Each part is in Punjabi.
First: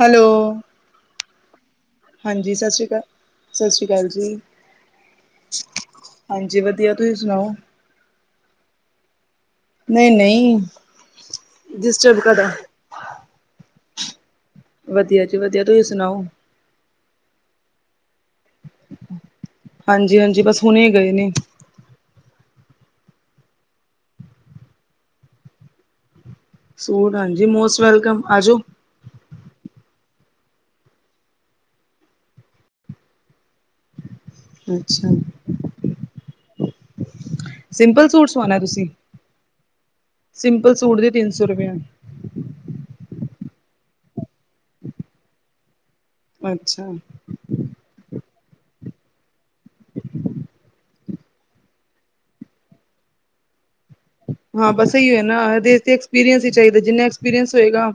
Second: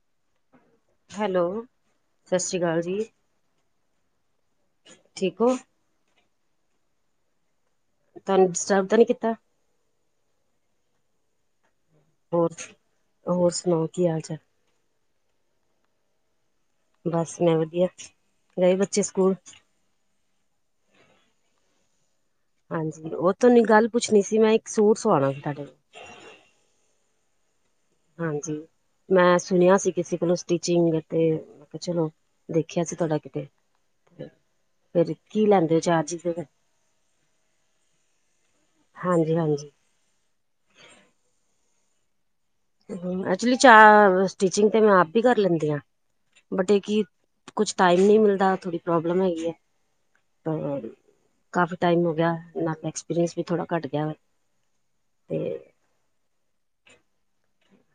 ਹੈਲੋ। ਹੈਲੋ, ਸਤਿ ਹਾਂਜੀ, ਸ੍ਰੀ ਅਕਾਲ ਸਾਸਰੀ ਜੀ। ਕਾ, ਸਾਸਰੀ ਕਾਲ਼ ਜੀ। ਠੀਕ ਹੋ? ਹਾਂਜੀ, ਵਧੀਆ ਤੁਹੀਂ ਸੁਣਾਓ? ਤੁਹਾਨੂੰ ਡਿਸਟਰਬ ਤਾਂ ਨੀ ਕੀਤਾ? ਨ‌ਈ-ਨ‌ਈ। ਹੋਰ-ਹੋਰ ਸੁਣਾਓ ਕੀ ਹਾਲ-ਚਾਲ? ਵਧੀਆ ਜੀ ਵਧੀਆ। ਤੁਹੀ ਸੁਣਾਓ? ਬਸ ਮੈਂ ਵਧੀਆ, ਗਏ ਬੱਚੇ ਸਕੂਲ ਹਾਂਜੀ-ਹਾਂਜੀ, ਬਸ ਹੁਣੇ ਗਏ ਨੇ। ਹਾਂਜੀ, ਉਹ ਤੁਹਾਨੂੰ ਗੱਲ ਪੁੱਛਣੀ ਸੀ। ਮੈਂ ਇੱਕ ਸੂਟ ਸਵਾਣਾ ਸੀ ਤੁਹਾਡੇ ਸੂਟ ਹਾਂਜੀ, ਮੋਸ ਹਾਂਜੀ। ਮੈਂ ਸੁਣਿਆ ਸੀ ਕਿਸੇ ਕੋਲੋਂ। ਸਟਿਚਿੰਗ ਅਤੇ ਚਲੋ, ਦੇਖਿਆ ਸੀ ਤੁਹਾਡਾ ਕਿਤੇ ਫੇਰ ਅੱਛਾ ਕੀ ਲੈਂਦੇ ਚਾਰਜ ਫਿਰ ਸਿੰਪਲ ਸੂਟ ਸਵਾਣਾ ਤੁਸੀਂ। ਹਾਂਜੀ, ਹਾਂਜੀ। ਸਿੰਪਲ ਸੂਟ ਦੇ ਤਿੰਨ ਸੌ ਰੁਪਏ ਐਕਚੁਲੀ ਚਾਰ, ਸਟਿਚਿੰਗ ਤੇ ਮੈਂ ਆਪ ਈ ਕਰ ਲੈਂਦੀ ਆ। ਬਟ, ਇਹ ਅੱਛਾ ਕਿ ਕੁਛ ਟਾਈਮ ਨਹੀਂ ਮਿਲਦਾ, ਥੋੜੀ ਪ੍ਰੋਬਲਮ ਹੈਗੀ ਐ। ਪਰ ਕਾਫ਼ੀ ਟਾਈਮ ਹੋ ਗਿਆ। ਨਾ ਤਾਂ ਐਕਸਪੀਰੀਐਂਸ ਵੀ ਥੋੜਾ ਘੱਟ ਗਿਆ ਵਾ। ਹਾਂ ਬਸ, ਓਹੀਓ ਏ ਨਾ, ਦੇਸ ਤੇ ਐਕਸਪੀਰੀਅੰਸ ਈ ਚਾਹੀਦਾ। ਜਿੰਨਾ ਐਕਸਪੀਰੀਅੰਸ ਹੋਏਗਾ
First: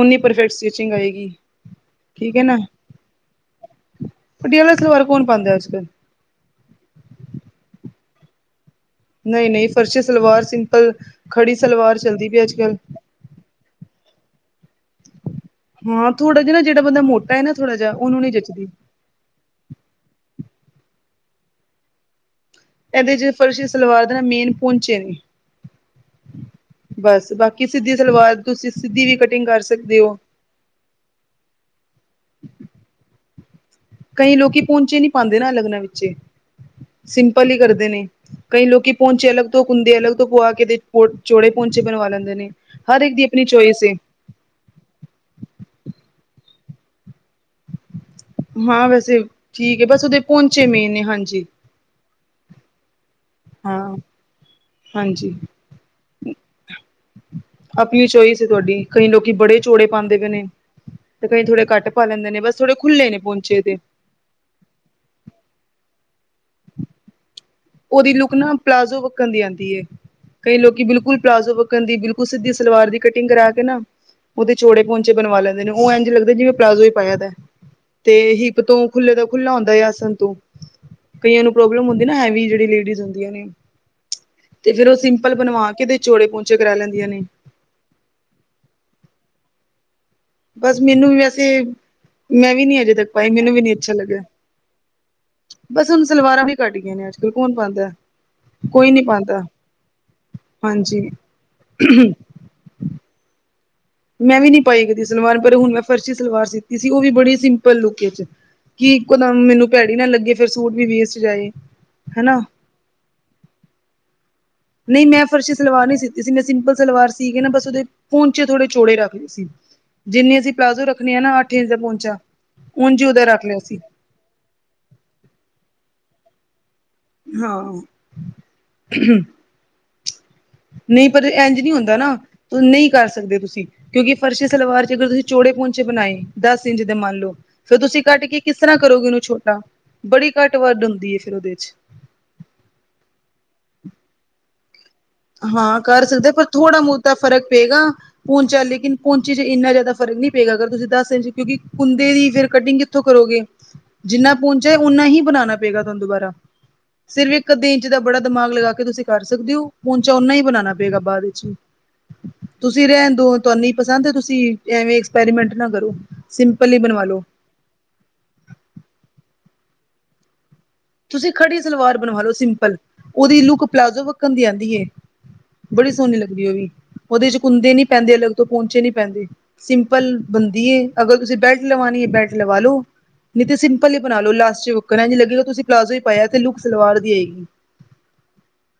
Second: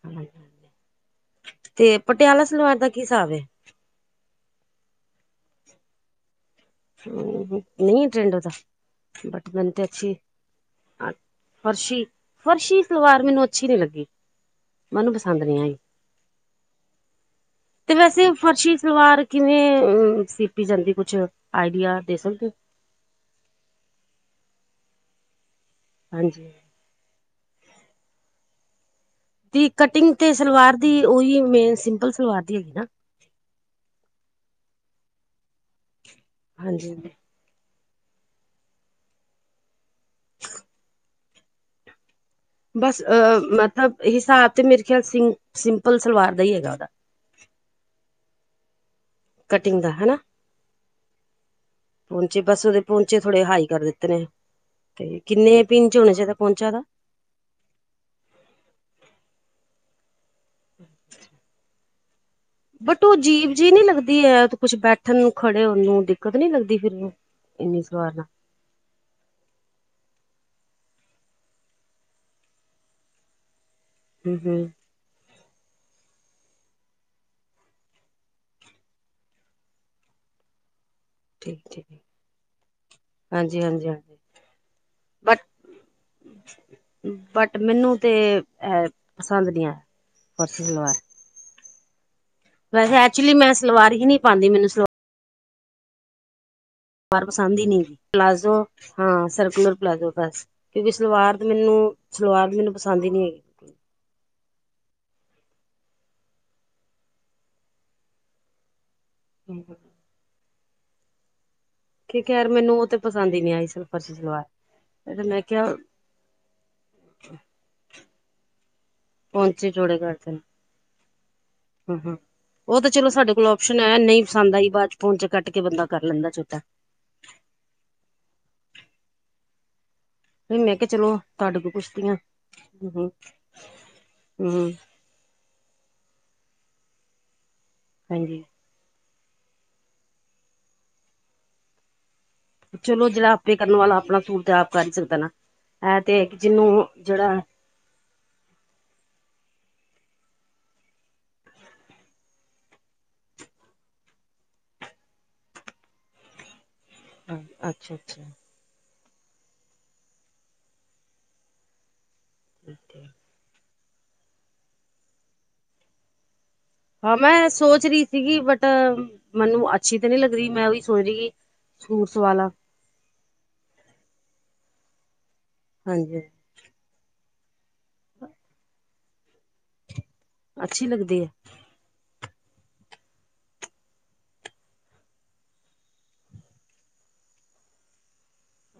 ਓਨੀ ਪਰਫੈਕਟ ਸਟਿਚਿੰਗ ਆਏਗੀ, ਤੇ ਠੀਕ ਏ ਪਟਿਆਲਾ ਨਾ। ਸਲਵਾਰ ਦਾ ਕੀ ਹਿਸਾਬ ਹੈ ਪਟਿਆਲਾ ਸਲਵਾਰ ਕੌਣ ਪਾਂਦਾ ਅੱਜ-ਕੱਲ ਹੂੰ, ਨਹੀਂ ਟਰੈਂਡ ਉਹਦਾ ਬਟ, ਨਹੀਂ-ਨਹੀਂ ਮੈਨੂੰ ਤੇ ਫਰਸ਼ੀ ਅੱਛੀ, ਸਲਵਾਰ ਸਿੰਪਲ ਖੜੀ ਸਲਵਾਰ ਚੱਲਦੀ ਪਈ ਅੱਜ ਕੱਲ ਫਰਸ਼ੀ-ਫਰਸ਼ੀ ਸਲਵਾਰ ਮੈਨੂੰ ਅੱਛੀ ਨੀ ਲੱਗੀ, ਮੈਨੂੰ ਪਸੰਦ ਨੀ ਆਈ। ਹਾਂ, ਥੋੜਾ ਜਿਹਾ ਨਾ ਜਿਹੜਾ ਬੰਦਾ ਮੋ ਮੈਂ ਨਾਂ ਥੋੜਾ ਜਿਹਾ ਤੇ ਉਹਨੂੰ ਨੀ ਵੈਸੇ ਜੱਚਦੀ ਫਰਸ਼ੀ ਸਲਵਾਰ ਕਿਵੇਂ ਸੀਤੀ ਜਾਂਦੀ ਕੁਛ ਆਈਡੀਆ ਦੇ ਸਕਦੇ ਓ? ਏਦੇ ਚ ਫਰਸ਼ੀ ਸਲਵਾਰ ਦੇ ਨੇ ਮੇਨ ਪੋਂਚੇ ਨੇ। ਹਾਂਜੀ। ਬਸ, ਬਾਕੀ ਸਿੱਧੀ ਸਲਵਾਰ ਤੁਸੀ ਸਿੱਧੀ ਵੀ ਕ ਤੇ ਕਟਿੰਗ ਤੇ ਸਲਵਾਰ ਦੀ ਓਹੀਯੋ ਮੇਨ ਸਿੰਪਲ ਸਲਵਾਰ ਦੀ ਹੈਗੀ ਨਾ? ਕਈਂ ਲੋਕੀ ਪੋਂਚੇ ਨੀਂ ਪਾਂਦੇ ਨਾ ਅਲਗ ਨਾਲ ਵਿਚੇ, ਹਾਂਜੀ ਸਿੰਪਲ ਈ ਕਰਦੇ ਨੇ। ਕਈਂ ਲੋਕੀ ਪੋਂਚੇ ਅਲੱਗ ਤੋਂ ਕੁੰਦੇ ਅਲੱਗ ਤੋਂ ਪੁਆ ਕੇ ਚੋੜੇ ਪੋਂਚੇ ਬਣਵਾ ਲੈਂਦੇ ਨੇ। ਬਸ ਹਰ ਇੱਕ ਦੀ ਅ ਆਪਣੀ ਚੋਇਸ ਏ ਮਤਲਬ ਹਿਸਾਬ ਤੇ ਮੇਰੇ ਖਿਆਲ ਸਿੰ ਸਿੰਪਲ ਸਲਵਾਰ ਦਾ ਈ ਹੈਗਾ ਓਦਾ। ਹਾਂ ਵੈਸੇ ਠੀਕ ਕਟਿੰਗ ਏ, ਦਾ ਬਸ ਓਦੇ ਪੋਂਚੇ ਮੇਨ ਨੇ, ਹਾਂਜੀ। ਪੋਂਚੇ, ਬਸ ਓਦੇ ਪੋਂਚੇ ਥੋੜੇ ਹਾਈ ਕਰ ਹਾਂ ਦਿੱਤੇ ਨੇ। ਤੇ ਕਿੰਨੇ ਕ ਈਂਚ ਹੋਣਾ ਚਾਈਦਾ ਪੋਂਚਾ ਓਦਾ? ਅਪਣੀ ਚੋਇਸ ਐ ਤੁਆਡੀ, ਕਈ ਲੋਕੀ ਬੜੇ ਚੋੜੇ ਪਾਂਦੇ ਪਏ ਨੇ। ਤੇ ਕਈ ਥੋੜੇ ਘੱਟ ਪਾ ਲੈਂਦੇ ਨੇ, ਬਸ ਥੋੜੇ ਬੱਟ ਖੁੱਲੇ ਓ ਨੇ ਅਜੀਬ ਪੋਂਚੇ ਜੀ ਤੇ ਨੀ ਲੱਗਦੀ ਐ ਕੁੱਛ ਬੈਠਣ ਨੂੰ, ਖੜੇ ਹੋਨ ਨੂੰ, ਦਿੱਕਤ ਨੀਂ ਲੱਗਦੀ ਫੇਰ ਓਦੀ ਲੁੱਕ ਨਾ ਪਲਾਜ਼ੋ ਵੱਕਣ ਦੀ ਆਂਦੀ ਏ। ਕਈ ਲੋਕੀ ਬਿਲਕੁੱਲ ਪਲਾਜ਼ੋ ਵੱਕਣ ਦੀ ਬਿਲਕੁੱਲ ਸਿੱਧੀ ਸਲਵਾਰ ਦੀ ਕਟਿੰਗ ਕਰਾ ਕੇ ਨਾ, ਹੂੰ ਓਦੇ ਹੂੰ ਚੋੜੇ ਪੋਂਚੇ ਬਣਵਾ ਲੈਂਦੇ ਨੇ, ਓ ਐਂਜ ਲਗਦੈ ਜਿਵੇ ਪਲਾਜ਼ੋ ਹੀ ਪਾਯਾ ਦੈ। ਤੇ ਹਿੱਪ ਤੋਂ ਖੁੱਲੇ ਦਾ ਖੁੱਲਾ ਹੁੰਦਾ ਐ ਆਸਨ ਤੋ ਕਈਆਂ ਨੂੰ ਠੀਕ ਠੀਕ ਪ੍ਰੋਬਲਮ ਹੁੰਦੀ ਨਾ ਹੈਵੀ ਜੇ ਲੇਡੀਜ਼ ਹੁੰਦੀਆਂ ਹਾਂਜੀ ਹਾਂਜੀ ਹਾਂਜੀ ਤੇ ਫੇਰ ਓ ਸਿੰਪਲ ਬਟ ਬਨਵਾਕੇ ਤੇ ਚੋੜੇ ਪੋਂਚੇ ਕਰਾ ਲੈਂਦੀਆਂ ਨੇ। ਬੱਟ, ਮੇਨੂੰ ਤੇ ਐ ਪਸੰਦ ਨੀਂ ਐ। ਬਸ, ਮੈਨੂੰ ਵੀ ਵੈਸੇ ਮੈਂ ਵੀ ਨੀਂ ਅਜੇ ਵੈਸੇ ਤੱਕ ਪਾਏ ਐਕਚੁਲੀ ਮੈਂ ਮੈਨੂੰ ਵੀ ਨੀ ਸਲਵਾਰ ਅੱਛਾ ਹੀ ਨਹੀਂ ਲੱਗਿਆ। ਪਾਉਂਦੀ ਮੈਨੂੰ ਸਲਵਾਰ ਬਸ, ਹੁਨ ਸਲਵਾਰਾਂ ਵੀ ਘੱਟ ਗਈਆਂ ਨੇ ਅੱਜ ਕੱਲ ਕੌਣ ਪਸਦ ਈਂ ਨੀਂ ਪਾਉਂਦਾ ਐ। ਪਲਾਜ਼ੋ ਕੋਈ ਨੀ ਹਾਂ, ਪਾਉਂਦਾ ਸਰਕੂਲਰ ਪਲਾਜ਼ੋ ਬਸ। ਕਿਉਂਕਿ ਹਾਂਜੀ ਸਲਵਾਰ ਤੇ ਮੇਨੂੰ ਸਲਵਾਰ ਵੀ ਮੇਨੂੰ ਪਸੰਦ ਹੀ ਨੀਂ ਹੈਗੀ। ਮੈਂ ਵੀ ਨੀ ਪਾਈ ਕਦੀ ਸਲਵਾਰ, ਪਰ ਹੁਣ ਮੈਂ ਫਰਸ਼ੀ ਸਲਵਾਰ ਸੀਤੀ ਸੀ ਓ ਵੀ ਬੜੀ ਸਿੰਪਲ ਲੁੱਕ ਚ। ਕੀ ਇੱਕੋ ਦਮ ਮੇਨੂੰ ਹੈਗੀ ਭੈੜੀ ਨਾ ਲੱਗੇ, ਫੇਰ ਸੂਟ ਵੀ ਵੇਸਟ ਜਾਏ। ਕਿ ਹਨਾ ਖੈਰ ਮੇਨੂੰ ਓ ਤੇ ਪਸੰਦ ਈ ਨੀਂ ਆਈ, ਫਰਸ਼ੀ ਸਲਵਾਰ। ਨਈਂ ਤੇ ਮੈਂ ਫਰਸ਼ੀ ਕਿਹਾ ਸਲਵਾਰ ਨੀਂ ਸੀਤੀ ਸੀ, ਮੈਂ ਸਿੰਪਲ ਸਲਵਾਰ ਸੀ ਕੇ ਨਾ ਬਸ ਓਦੇ ਪੋਂਚੇ ਥੋੜੇ ਚੋੜੇ ਰੱਖ ਲਏ ਸੀ, ਪਹੁੰਚੇ ਜੋੜੇ ਕਰਦੇ ਨੇ ਜਿੰਨੇ ਅਸੀ ਪਲਾਜ਼ੋ ਰੱਖਣੇ ਆ ਨਾ ਅੱਠ ਇੰਚ ਦਾ ਪੋਂਚਾ ਓ ਤਾਂ ਚਲੋ ਸਾਡੇ ਕੋਲ ਓਪਓਸ਼ਨ ਐ ਨਈਂ ਪਸੰਦ ਆਈ ਬਾਦ ਚ ਪੋਂਚਾ ਕੱਟ ਕੇ ਬੰਦਾ ਕਰ ਲੈਂਦਾ ਛੋਟਾ। ਹਾਂ। [inaudible] ਨਈਂ ਪਰ ਤੁਹਾਡੇ ਐਂਜ ਕੋਲ ਨਈਂ ਹੁੰਦਾ ਨਾ, ਪੁੱਛਦੀ ਹਾਂ ਨਈਂ ਕਰ ਹੂੰ ਸਕਦੇ ਤੁਸੀਂ ਕਿਉਂਕਿ ਫਰਸ਼ੀ ਹੂੰ ਸਲਵਾਰ ਚ ਅਗਰ ਤੁਸੀਂ ਚੋੜੇ ਪੋਂਚੇ ਬਨਾਏ ਦਸ ਇੰਚ ਦੇ ਮੰਨ ਲੋ, ਫੇਰ ਤੁਸੀਂ ਕੱਟ ਕੇ ਕਿਸ ਹਾਂਜੀ ਕਿਸ ਤਰ੍ਹਾਂ ਕਰੋਗੇ ਓਨੂੰ ਛੋਟਾ, ਬੜੀ ਕੱਟ-ਵੱਡ ਹੁੰਦੀ ਐ ਫੇਰ ਓਦੇ ਚ। ਚਲੋ ਜੇੜਾ ਆਪੇ ਕਰਨ ਵਾਲਾ ਅਪਣਾ ਸੂਟ ਤੇ ਆਪ ਕਰ ਈ ਸਕਦਾ ਨਾ। ਹਾਂ, ਇਹ ਕਰ ਤੇ ਹੈ ਸਕਦੈ ਕਿ ਪਰ ਥੋੜਾ ਜਿਹਨੂੰ ਮੂਤਾਂ ਜਿਹੜਾ ਫ਼ਰਕ ਪਏਗਾ। ਪੋਂਚਾ ਲੇਕਿਨ ਪੋਂਚੇ ਚ ਏਨਾ ਜਾਦਾ ਫਰਕ ਨਈਂ ਪਏਗਾ ਅਗਰ ਤੁਸੀਂ ਦੱਸ ਇੰਚ ਕਿਉਂਕਿ ਕੁੰਦੇ ਦੀ ਫਿਰ ਕਟਿੰਗ ਕਿੱਥੋਂ ਕਰੋਗੇ? ਜਿੰਨਾ ਪੋਂਚਾਂ ਏ ਓਨਾ ਹੀ ਬਨਾਣਾ ਪਏਗਾ ਤੁਆਨੂੰ ਦੁਬਾਰਾ। ਸਿਰਫ ਏਕ-ਅੱਧੇ ਇੰਚ ਅੱਛਾ ਦਾ ਬੜਾ ਅੱਛਾ ਦਿਮਾਗ ਲਗਾ ਕੇ ਤੁਸੀਂ ਕਰ ਸਕਦੇ ਓ। ਪੋਂਚਾ ਓਨਾ ਈ ਬਨਾਣਾ ਪਏਗਾ ਬਾਦ ਵਿੱਚ, ਤੁਸੀਂ ਠੀਕ ਹੈ। ਰੈਣ ਦੋ। ਤੁਆਨ ਨਈਂ ਪਸੰਦ, ਤੁਸੀਂ ਐਵੇਂ ਐਕਸਪੈਰੀਮੈਂਟ ਨਾ ਕਰੋ। ਸਿੰਪਲ ਈ ਬਨਵਾ ਹਾਂ, ਮੈਂ ਸੋਚ ਰੀ ਸੀਗੀ ਬੱਟ, ਮੈਨੂੰ ਅੱਛੀ ਤੇ ਨਈਂ ਲੱਗ ਰੀ, ਮੈਂ ਓਈ ਤੁਸੀਂ ਖੜੀ ਸਲਵਾਰ ਬਣਵਾ ਲਓ ਸਿੰਪਲ ਉਹਦੀ ਲੁੱਕ ਪਲਾਜ਼ੋ ਵੱਕਣ ਦੀ ਆਦੀ ਏ ਬੜੀ ਸੋਹਣੀ ਹਾਂਜੀ ਲੱਗਦੀ ਉਹ ਵੀ ਉਹਦੇ ਚੱ ਕੁੰਦੇ ਨਹੀ ਪੈਂਦੇ ਅਲੱਗ ਤੋਂ ਪੋਂਚੇ ਨੀ ਪੈਂਦੇ ਸਿੰਪਲ ਬਣਦੀ ਅੱਛੀ ਏ ਅਗਰ ਲੱਗਦੀ ਹੈ ਤੁਸੀਂ ਬੈਲਟ ਲਵਾਣੀ ਐ ਬੈਟ ਲਵਾ ਲੋ ਨਹੀਂ ਤੇ ਸਿੰਪਲ ਈ ਬਣਾ ਲੋ ਲਾਸਟ ਉਕਰਾੱ ਲਾ ਲੋ ਤੁਸੀਂ ਪਲਾਜ਼ੋ ਹੀ ਪਾਇਆ ਤੇ ਲੁੱਕ ਸਲਵਾਰ ਦੀ ਆਈ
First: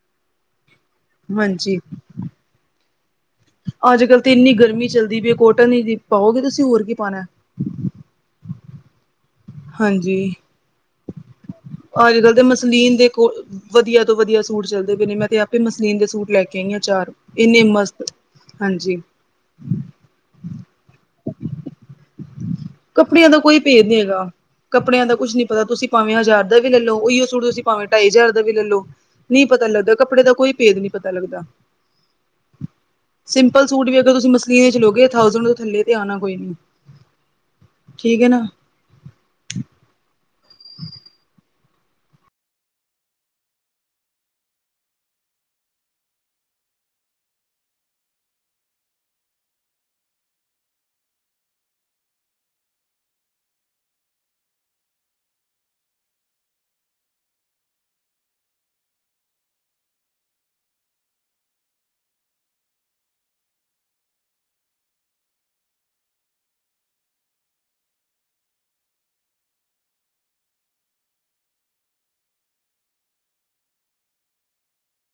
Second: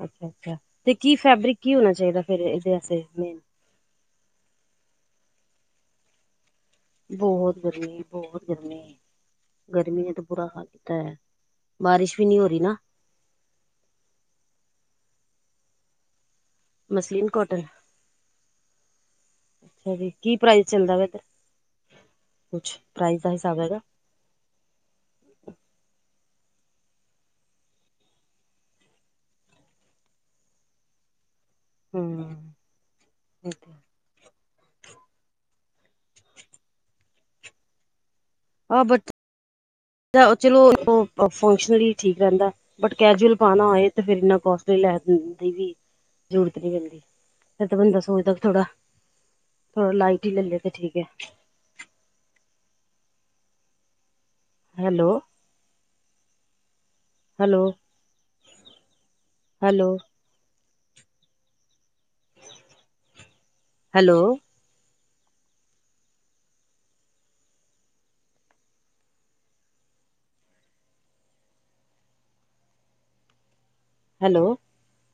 ਅੱਛਾ ਅੱਛਾ ਤੇ ਕੀ ਫੈਬਰਿਕ ਕੀ ਹਾਂਜੀ ਹੋਣਾ ਚਾਹੀਦਾ ਫਿਰ ਇਹਦੇ ਵਾਸਤੇ ਅੱਜ ਕੱਲ ਤੇ ਇੰਨੀ ਗਰਮੀਂ ਚੱਲਦੀ ਪਈ ਕੋਟਨ ਹੀ ਪਾਓਗੇ ਤੁਸੀਂ ਹੋਰ ਕੀ ਪਾਣਾ ਬਹੁਤ ਗਰਮੀਂ ਬਹੁਤ ਗਰਮੀਂ ਗਰਮੀਂ ਨੇ ਤਾਂ ਹਾਂਜੀ ਬੁਰਾ ਹਾਲ ਕੀਤਾ ਹੈ ਬਾਰਿਸ਼ ਅੱਜ ਵੀ ਕੱਲ੍ਹ ਨਹੀਂ ਤੇ ਹੋ ਰਹੀ ਨਾ ਮਸਲੀਨ ਦੇ ਕੋਲ ਵਧੀਆ ਤੋਂ ਵਧੀਆ ਸੂਟ ਚੱਲ ਪਏ ਨੇ ਮੈਂ ਤੇ ਆਪੇ ਮਸਲੀਨ ਦੇ ਸੂਟ ਲੈ ਕੇ ਇੰਨੇ ਚਾਰ ਮਸਲੀਨ ਕੋਟਨ ਇੰਨੇ ਮਸਤ ਹਾਂਜੀ ਅੱਛਾ ਜੀ ਕੀ ਪ੍ਰਾਈਜ਼ ਚੱਲਦਾ ਪਿਆ ਕੱਪੜਿਆਂ ਦਾ ਕੋਈ ਭੇਦ ਨੀ ਹੈਗਾ ਕੱਪੜਿਆਂ ਦਾ ਕੁੱਛ ਨਹੀਂ ਪਤਾ ਤੁਸੀਂ ਭਾਵੇਂ ਹਜ਼ਾਰ ਦਾ ਵੀ ਲੈ ਲੳ ਉਹੀ ਸੂਟ ਤੁਸੀਂ ਭਾਵੇਂ ਢਾਈ ਹਜ਼ਾਰ ਦਾ ਵੀ ਲੈ ਲੳ ਨਹੀਂ ਪਤਾ ਲੱਗਦਾ ਕੱਪੜੇ ਦਾ ਕੋਈ ਭੇਦ ਨਹੀਂ ਪਤਾ ਲੱਗਦਾ ਹਮ ਸਿੰਪਲ ਸੂਟ ਵੀ ਅਗਰ ਤੁਸੀਂ ਮਸਲੀਨ ਲਉਗੇ ਥਾਉਸਂਡ ਤੋਂ ਥੱਲੇ ਤੇ ਆਉਣਾ ਕੋਈ ਨਹੀਂ ਠੀਕ ਹੈ ਨਾ ਆਹ ਬਟ ਚਲੋ ਫੰਕਸ਼ਨਲ ਹੀ ਠੀਕ ਰਹਿੰਦਾ ਬਟ ਕੈਜੂਅਲ ਪਾਉਣਾ ਹੋਏ ਤੇ ਫਿਰ ਇੰਨਾ ਕੋਸਟਲੀ ਲੈ ਦੀ ਵੀ ਜ਼ਰੂਰਤ ਨਹੀਂ ਪੈਂਦੀ ਫਿਰ ਤਾਂ ਬੰਦਾ ਸੋਚਦਾ ਵੀ ਥੋੜ੍ਹਾ ਥੋੜਾ ਲਾਈਟ ਹੀ ਲੈ ਲੇ ਤੇ ਠੀਕ ਹੈ hello hello hello hello hello